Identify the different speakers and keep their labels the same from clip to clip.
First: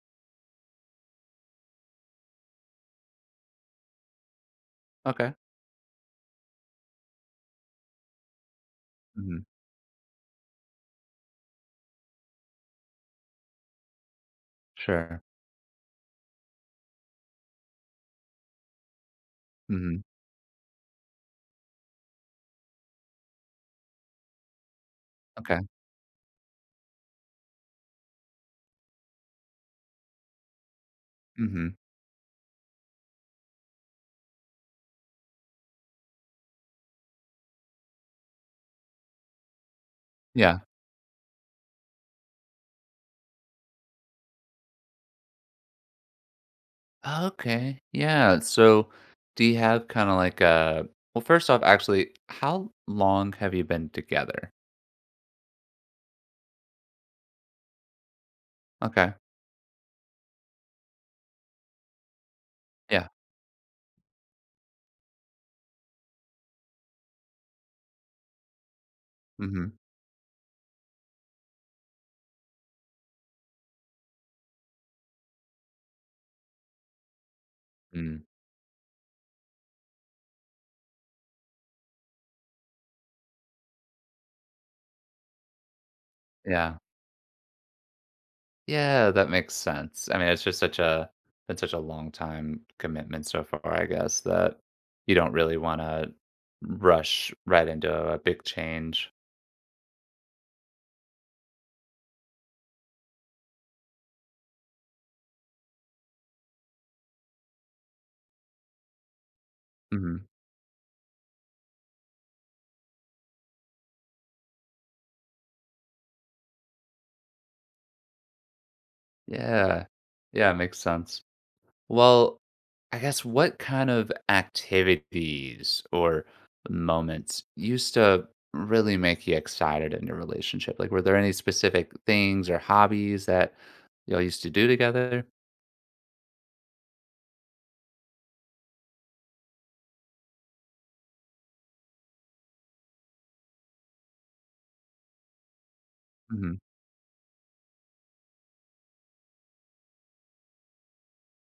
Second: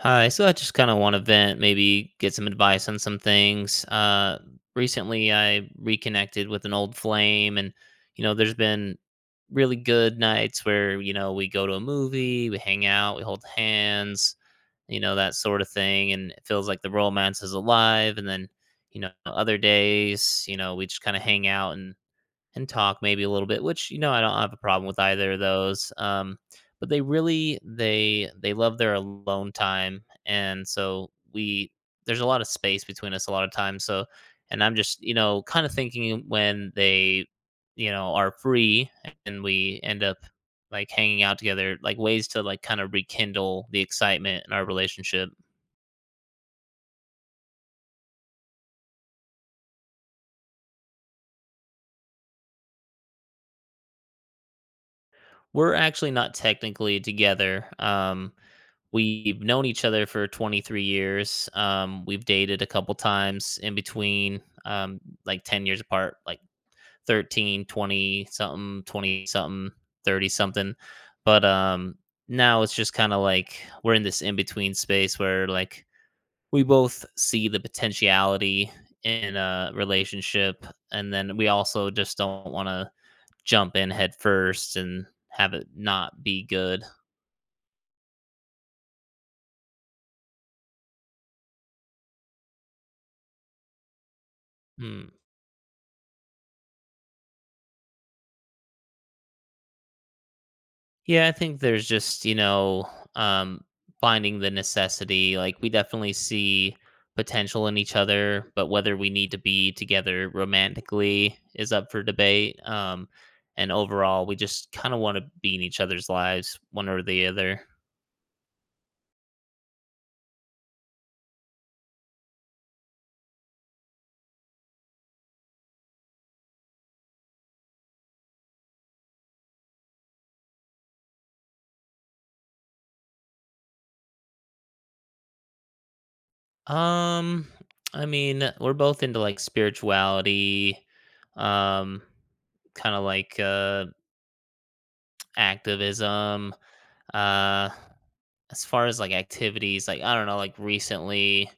Speaker 1: Hi. So I just kind of want to vent, maybe get some advice on some things. Recently,
Speaker 2: Okay.
Speaker 1: I reconnected with an old flame, and there's been
Speaker 2: Mhm.
Speaker 1: really good nights where we go to a movie, we hang out, we hold hands,
Speaker 2: Sure.
Speaker 1: that sort of thing, and it feels like the romance is alive. And then, other
Speaker 2: Mhm.
Speaker 1: days, we just kind of hang out and talk maybe a little bit, which I don't have a problem with either of
Speaker 2: Okay.
Speaker 1: those. But they really they love their alone time, and so we
Speaker 2: Mhm.
Speaker 1: there's a lot of space between us a lot of times. So, and I'm just kind of thinking when they are free and we end up
Speaker 2: Yeah.
Speaker 1: like hanging out together, like ways to like kind of rekindle the excitement in our relationship.
Speaker 2: Okay. Yeah. So, do you have kinda like a well, first off, actually, how long have you been together?
Speaker 1: We're actually not technically together.
Speaker 2: Okay.
Speaker 1: We've known each other for 23 years. We've dated a couple
Speaker 2: Yeah.
Speaker 1: times in between, like 10 years apart, like 13, 20 something, 20 something,
Speaker 2: Mhm.
Speaker 1: 30 something. But now it's just kind of like we're in this in between space where like we both see the
Speaker 2: Mm.
Speaker 1: potentiality in a relationship. And then we also just don't want to jump in head first and have it not be
Speaker 2: Yeah.
Speaker 1: good.
Speaker 2: Yeah, that makes sense. I mean, it's just such a been such a long time commitment so far, I guess, that
Speaker 1: Hmm.
Speaker 2: you don't really wanna rush right into a big change.
Speaker 1: Yeah, I think there's just, um, finding the necessity. Like, we definitely see potential in each other, but whether we need to be
Speaker 2: Mhm.
Speaker 1: together romantically is up for debate. And overall, we just kind of want to be in each other's lives, one or the other.
Speaker 2: Yeah. Yeah, it makes sense. Well, I guess what kind of activities or moments used to really make you excited in your relationship? Like, were there any specific things or hobbies that y'all used to do together?
Speaker 1: Um, I mean, we're both into like spirituality, um, kind of like activism.
Speaker 2: Hmm.
Speaker 1: Uh, as far as like activities, like I don't know, like recently,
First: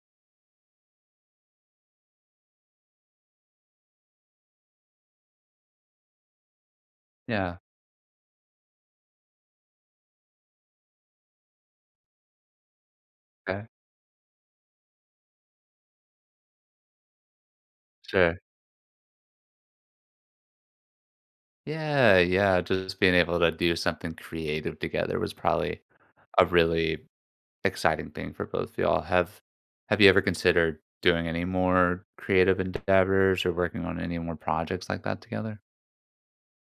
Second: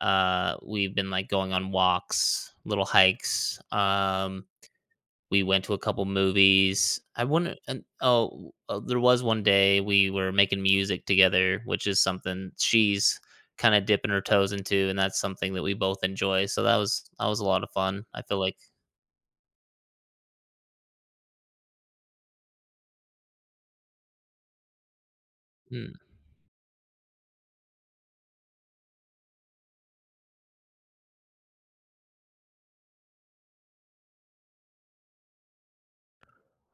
Speaker 1: we've been like going on walks, little hikes. We went to a couple movies. I wouldn't.
Speaker 2: Yeah.
Speaker 1: And, oh, there was one day we were making music together, which is something she's
Speaker 2: Okay.
Speaker 1: kind of dipping her toes into, and that's something that we both enjoy. So that was a lot of fun. I feel
Speaker 2: Sure.
Speaker 1: like
Speaker 2: Yeah. Yeah. Just being able to do something creative together was probably
Speaker 1: hmm.
Speaker 2: a really exciting thing for both of y'all. Have you ever considered doing any more creative endeavors or working on any more projects like that together?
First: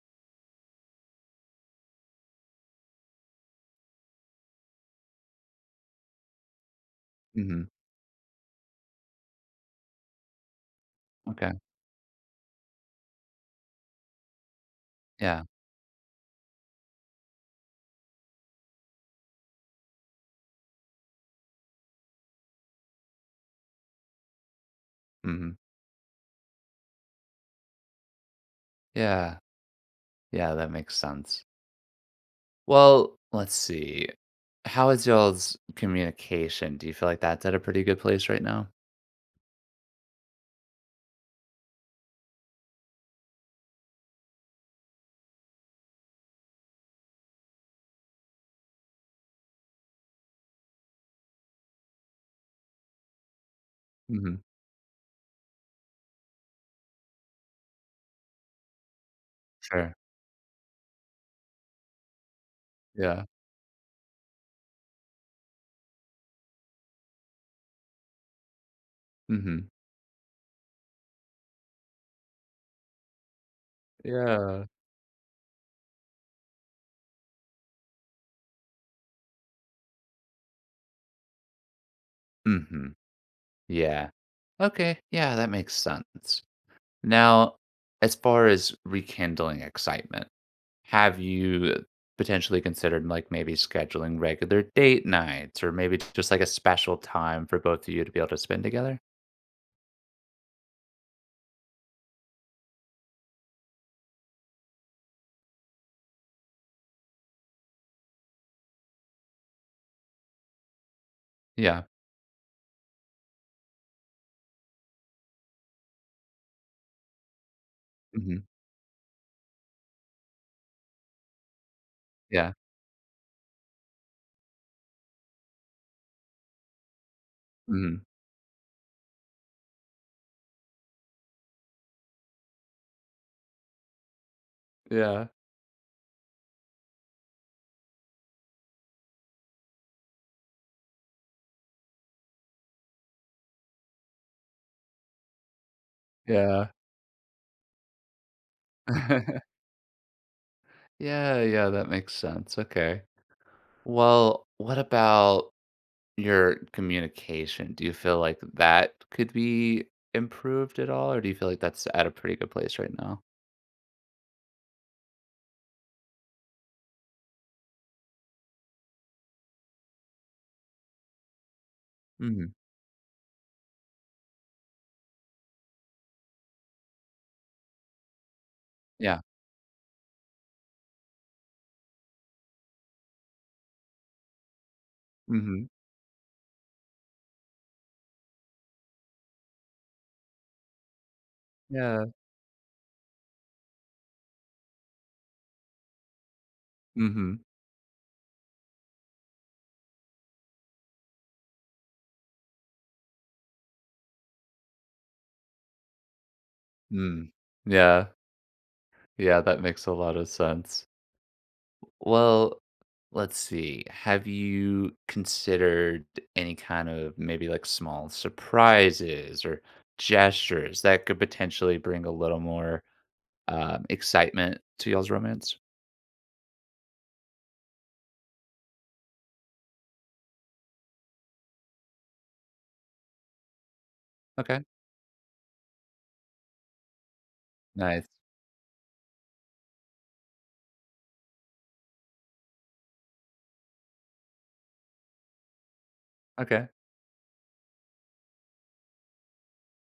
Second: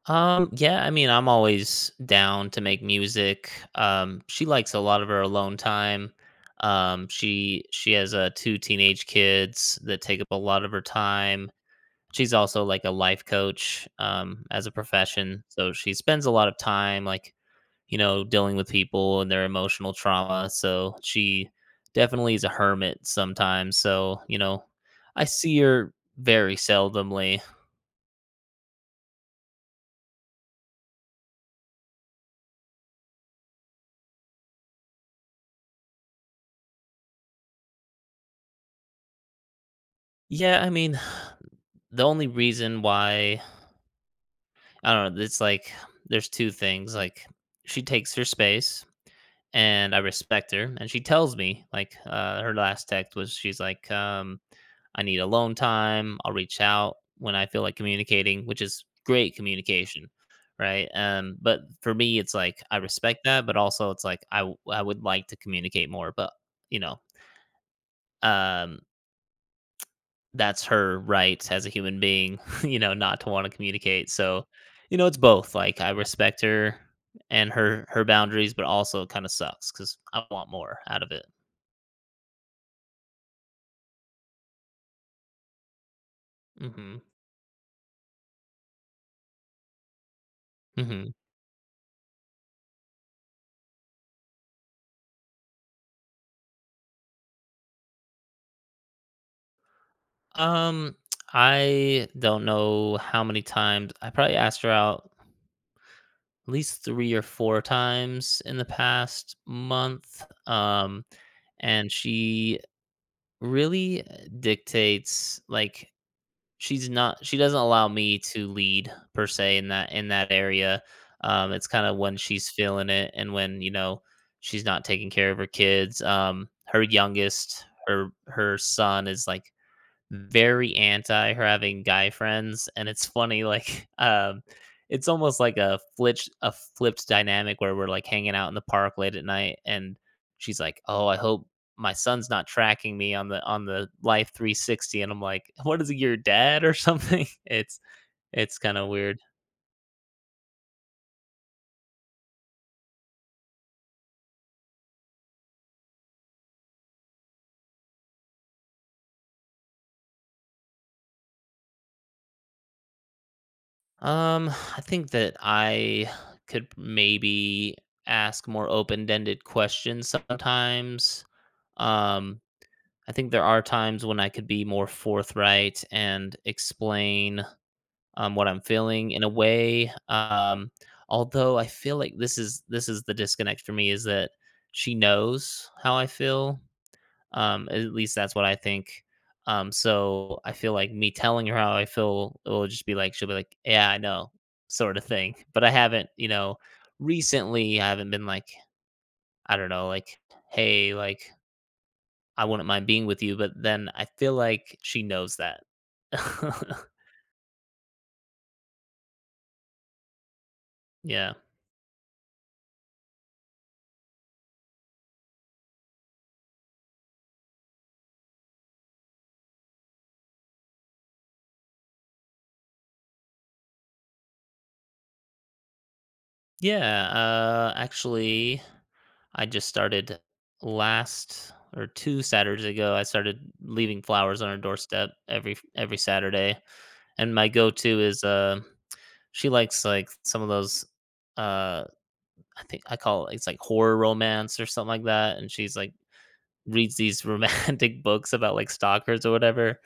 Speaker 1: Yeah, I mean, I'm always down to make music. She likes a lot of her alone time. Um,
Speaker 2: Mm-hmm.
Speaker 1: she she has two teenage kids that take up a lot of her time.
Speaker 2: Okay.
Speaker 1: She's also like a life coach as a profession,
Speaker 2: Yeah.
Speaker 1: so she spends a lot of time like dealing with people and their emotional trauma. So she definitely is a hermit sometimes. So I
Speaker 2: Mhm.
Speaker 1: see her very seldomly.
Speaker 2: Yeah. Yeah, that makes sense. Well, let's see. How is y'all's communication? Do you feel like that's at a pretty good place right now?
Speaker 1: Yeah, I mean, the only reason why I don't know, it's like there's two things. Like she takes her space and I respect her, and she tells me like her last text was she's like
Speaker 2: Mhm.
Speaker 1: I need alone time. I'll reach out when I feel like communicating, which is great
Speaker 2: Sure.
Speaker 1: communication, right? But for me it's like I respect
Speaker 2: Yeah.
Speaker 1: that, but also it's like I would like to communicate more, but you know, um
Speaker 2: Mhm.
Speaker 1: That's her right as a human being, not to want to communicate. So,
Speaker 2: Yeah.
Speaker 1: it's both. Like I respect her and her boundaries, but also it kind of sucks because I want more out of it.
Speaker 2: Mhm. Yeah. Okay. Yeah, that makes sense.
Speaker 1: Hmm.
Speaker 2: Now, as far as rekindling excitement,
Speaker 1: Hmm.
Speaker 2: have you potentially considered like maybe scheduling regular date nights or maybe just like a special time for both of you to be able to spend together?
Speaker 1: Um, I don't know how many times I probably asked her out, at least three or four times in the past month. Um,
Speaker 2: Yeah.
Speaker 1: and she really dictates, like, she doesn't allow me
Speaker 2: Mhm.
Speaker 1: to lead per se in that area. It's kind of when she's
Speaker 2: Yeah.
Speaker 1: feeling it and when, she's not taking care of her kids. Her youngest,
Speaker 2: Mhm.
Speaker 1: her son, is like very anti her having guy friends, and it's funny, like, it's
Speaker 2: Yeah,
Speaker 1: almost like a flipped dynamic where we're like hanging out in the park late at night, and she's like, "Oh, I hope my son's not tracking me on the Life 360." And I'm like, what is it, your dad
Speaker 2: yeah.
Speaker 1: or something? It's kind of weird.
Speaker 2: Yeah, yeah, that makes sense, okay. Well, what about your communication? Do you feel like that could be improved at all, or do you feel like that's at a pretty good place right now?
Speaker 1: Um i think that I could maybe ask more open-ended questions sometimes um
Speaker 2: Mhm.
Speaker 1: I think there are times when I could be more forthright and explain what I'm feeling
Speaker 2: Yeah.
Speaker 1: in a way. Although I feel like this is the disconnect for me is that she
Speaker 2: Mhm.
Speaker 1: knows how I feel. At least that's what I think. So I feel like me telling her how I
Speaker 2: Yeah.
Speaker 1: feel, it will just be like she'll be like, "Yeah, I know," sort of thing. But I haven't,
Speaker 2: Mhm.
Speaker 1: recently I haven't been like, I don't know, like, "Hey, like." I wouldn't mind being with you, but then I feel like she knows that.
Speaker 2: Mm. Yeah. Yeah, that makes a lot of sense.
Speaker 1: Yeah.
Speaker 2: Well, let's see. Have you considered any kind of maybe like small surprises or gestures that could potentially bring a little more excitement to y'all's romance?
Speaker 1: Yeah, actually, I just started last, or 2 Saturdays ago, I started leaving flowers on her
Speaker 2: Okay.
Speaker 1: doorstep every Saturday, and my go-to
Speaker 2: Nice.
Speaker 1: is, she likes, like, some of those, uh, I think I call it, it's like horror romance or something like that, and she's like
Speaker 2: Okay.
Speaker 1: reads these romantic books about, like, stalkers or whatever.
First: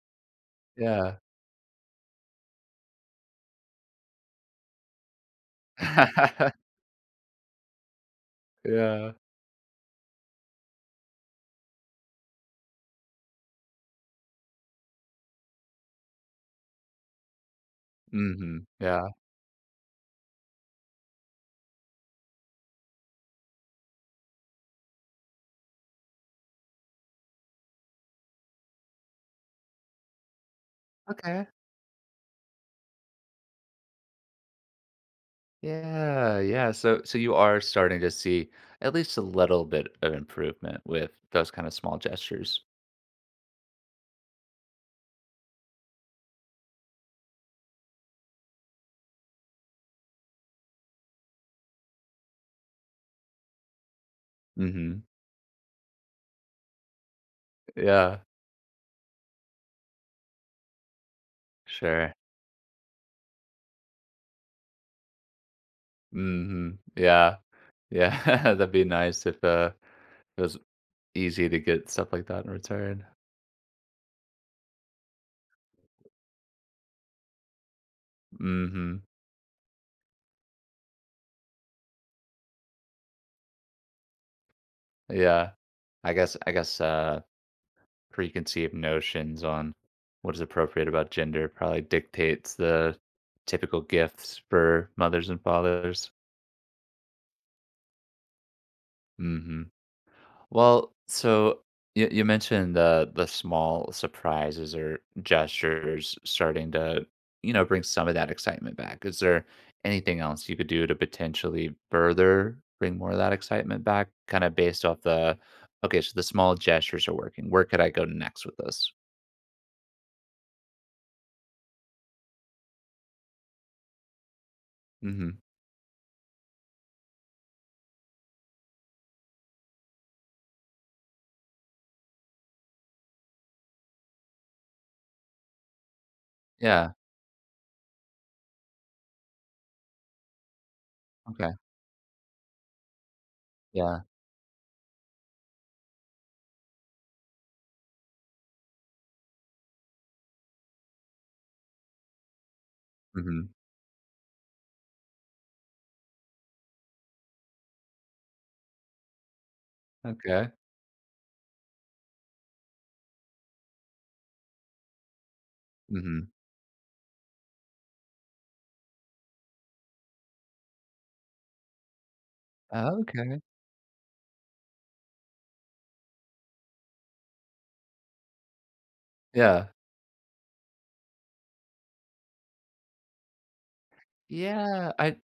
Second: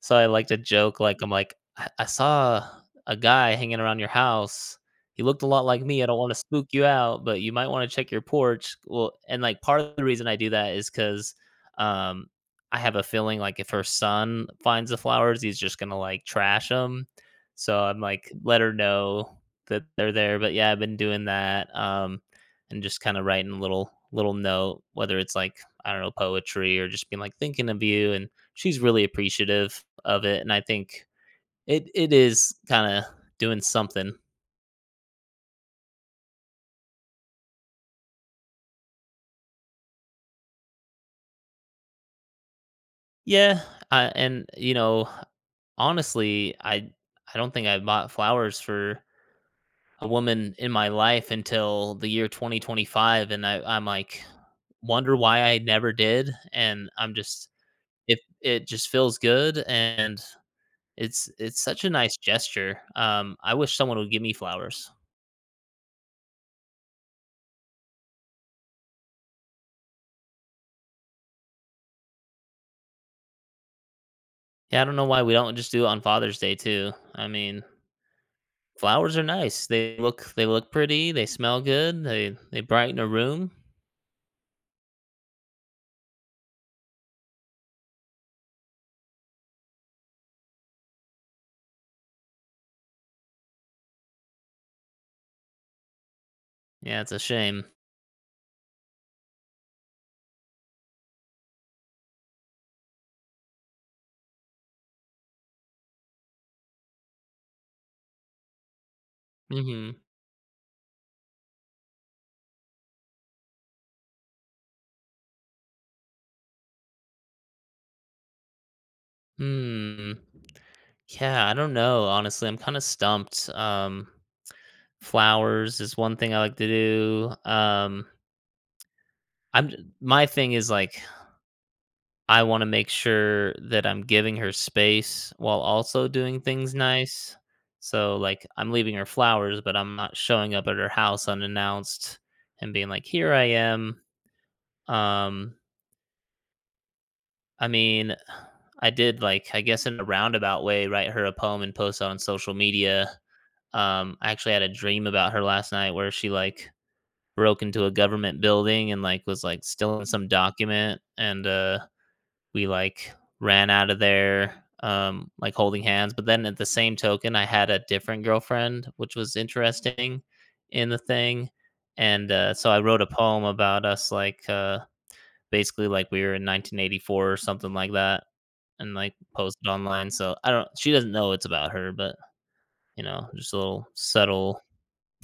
Speaker 1: So I like to joke,
Speaker 2: Yeah.
Speaker 1: like, I'm like, "I saw a guy hanging around your house. He looked a lot like me. I don't wanna spook you out, but you might wanna check your porch."
Speaker 2: Yeah.
Speaker 1: Well, and, like, part of the reason I do that is 'cause, um, I have a feeling, like, if her son finds the flowers, he's just gonna, like, trash them. So I'm like,
Speaker 2: Mm-hmm.
Speaker 1: let her
Speaker 2: Yeah.
Speaker 1: know that they're there, but yeah, I've been doing that. And just kind of writing a little note, whether it's, like, I don't know, poetry or just being like thinking of you. And she's really appreciative of it, and I think
Speaker 2: Okay.
Speaker 1: it is kind of doing something.
Speaker 2: Yeah. Yeah. So, so you are starting to see at least a little bit of improvement with those kind of small gestures.
Speaker 1: Yeah, and honestly, I don't think I bought flowers for a woman in my life until the year 2025, and I'm like
Speaker 2: Mm-hmm.
Speaker 1: wonder why I never did, and I'm just
Speaker 2: Yeah.
Speaker 1: it it just feels good, and it's such a
Speaker 2: Sure.
Speaker 1: nice gesture. I wish someone would give me flowers.
Speaker 2: Mhm. Yeah. Yeah. That'd be nice if, it was easy to get stuff like that in return.
Speaker 1: Yeah, I don't know why we don't just do it on Father's Day too. I mean,
Speaker 2: Mhm.
Speaker 1: flowers are nice. They look pretty. They smell good. They brighten a room.
Speaker 2: Yeah. I guess, preconceived notions on what is appropriate about gender probably dictates the typical gifts for mothers and fathers.
Speaker 1: Yeah, it's a shame.
Speaker 2: Mhm. Well, so you mentioned the small surprises or gestures starting to, you know, bring some of that excitement back. Is there
Speaker 1: Mhm.
Speaker 2: anything else you could do to potentially further bring more of that excitement back, kind of based off the, okay, so the small gestures are working. Where could I go next with this?
Speaker 1: Hmm. Yeah, I don't know. Honestly, I'm kind of stumped. Um,
Speaker 2: Hmm.
Speaker 1: flowers is one thing I like to do. I'm my thing is, like, I wanna make sure that I'm giving her space while also doing things
Speaker 2: Yeah.
Speaker 1: nice. So, like, I'm leaving her flowers, but I'm not showing up at her house
Speaker 2: Okay.
Speaker 1: unannounced and being like, "Here I am."
Speaker 2: Yeah.
Speaker 1: Um, I mean, I did, like, I guess in a roundabout way, write her a poem and post it on social media.
Speaker 2: Hmm.
Speaker 1: I actually had a dream about her last night where she, like, broke into a government building and, like, was, like, stealing some
Speaker 2: Okay.
Speaker 1: document, and we like ran out of there, like holding hands, but
Speaker 2: Hmm.
Speaker 1: then at the same token I had a different girlfriend, which was interesting, in the thing. And so I wrote a
Speaker 2: Okay.
Speaker 1: poem about us, like, basically like we were in 1984 or something like that, and like posted
Speaker 2: Yeah.
Speaker 1: online, so I don't she doesn't know it's about her, but just a little subtle.
Speaker 2: Yeah. I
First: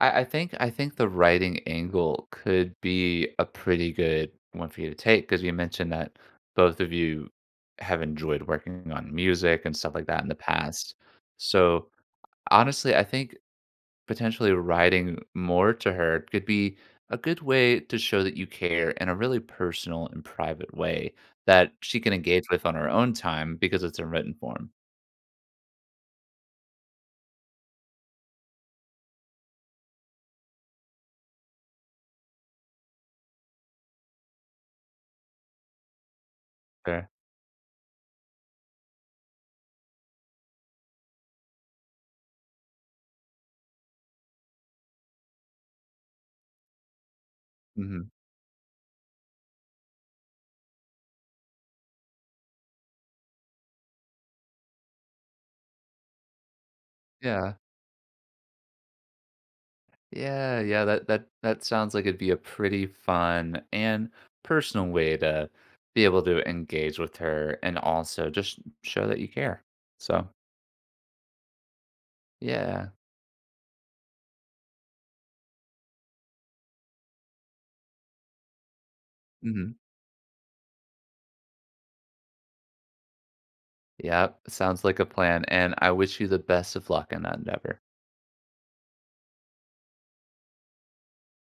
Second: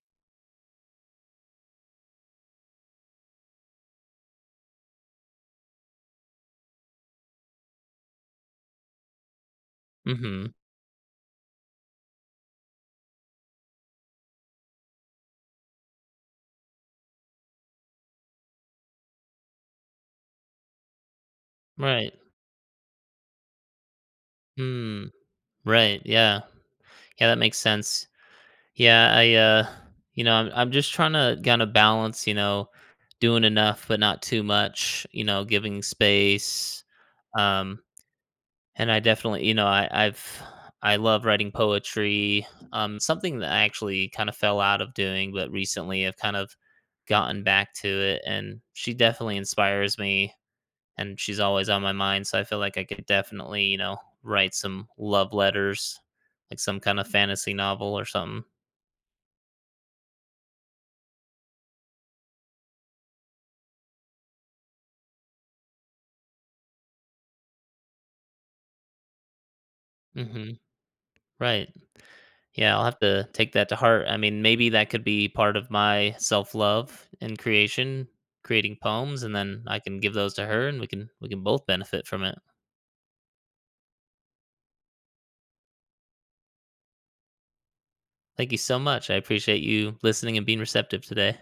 Speaker 2: I I think I think the writing angle could be a pretty good one for you to take because you mentioned that both of you have enjoyed working on music and stuff like that in the
Speaker 1: Mm-hmm.
Speaker 2: past. So, honestly, I think potentially writing more to her could be a good way to show that you care in a really personal and private way that she can
Speaker 1: Right.
Speaker 2: engage with on her own time because it's in written form.
Speaker 1: Mm, right. Yeah, yeah, that makes sense. Yeah, I you know, I'm just trying to kind of balance, doing enough but not too much, giving space.
Speaker 2: Sure.
Speaker 1: Um and I definitely, I love writing poetry. Something that I actually kind of fell out of doing, but recently I've kind of gotten back to
Speaker 2: Mhm.
Speaker 1: it, and she definitely inspires me, and she's always on my mind, so I feel like I could definitely, write some love letters, like some kind of fantasy
Speaker 2: Yeah.
Speaker 1: novel or something.
Speaker 2: Yeah, yeah, that sounds like it'd be a pretty fun and personal way to be able to engage with her and also just show that you care. So,
Speaker 1: Mhm. Right. Yeah, I'll
Speaker 2: yeah.
Speaker 1: have to take that to heart. I mean, maybe that could be part of my self-love and creation, creating poems, and then
Speaker 2: Hmm.
Speaker 1: I can give those to her, and we can both benefit from it.
Speaker 2: Yep, sounds like a plan, and I wish you the best of luck in that endeavor.
Speaker 1: Thank you so much. I appreciate you listening and being receptive today.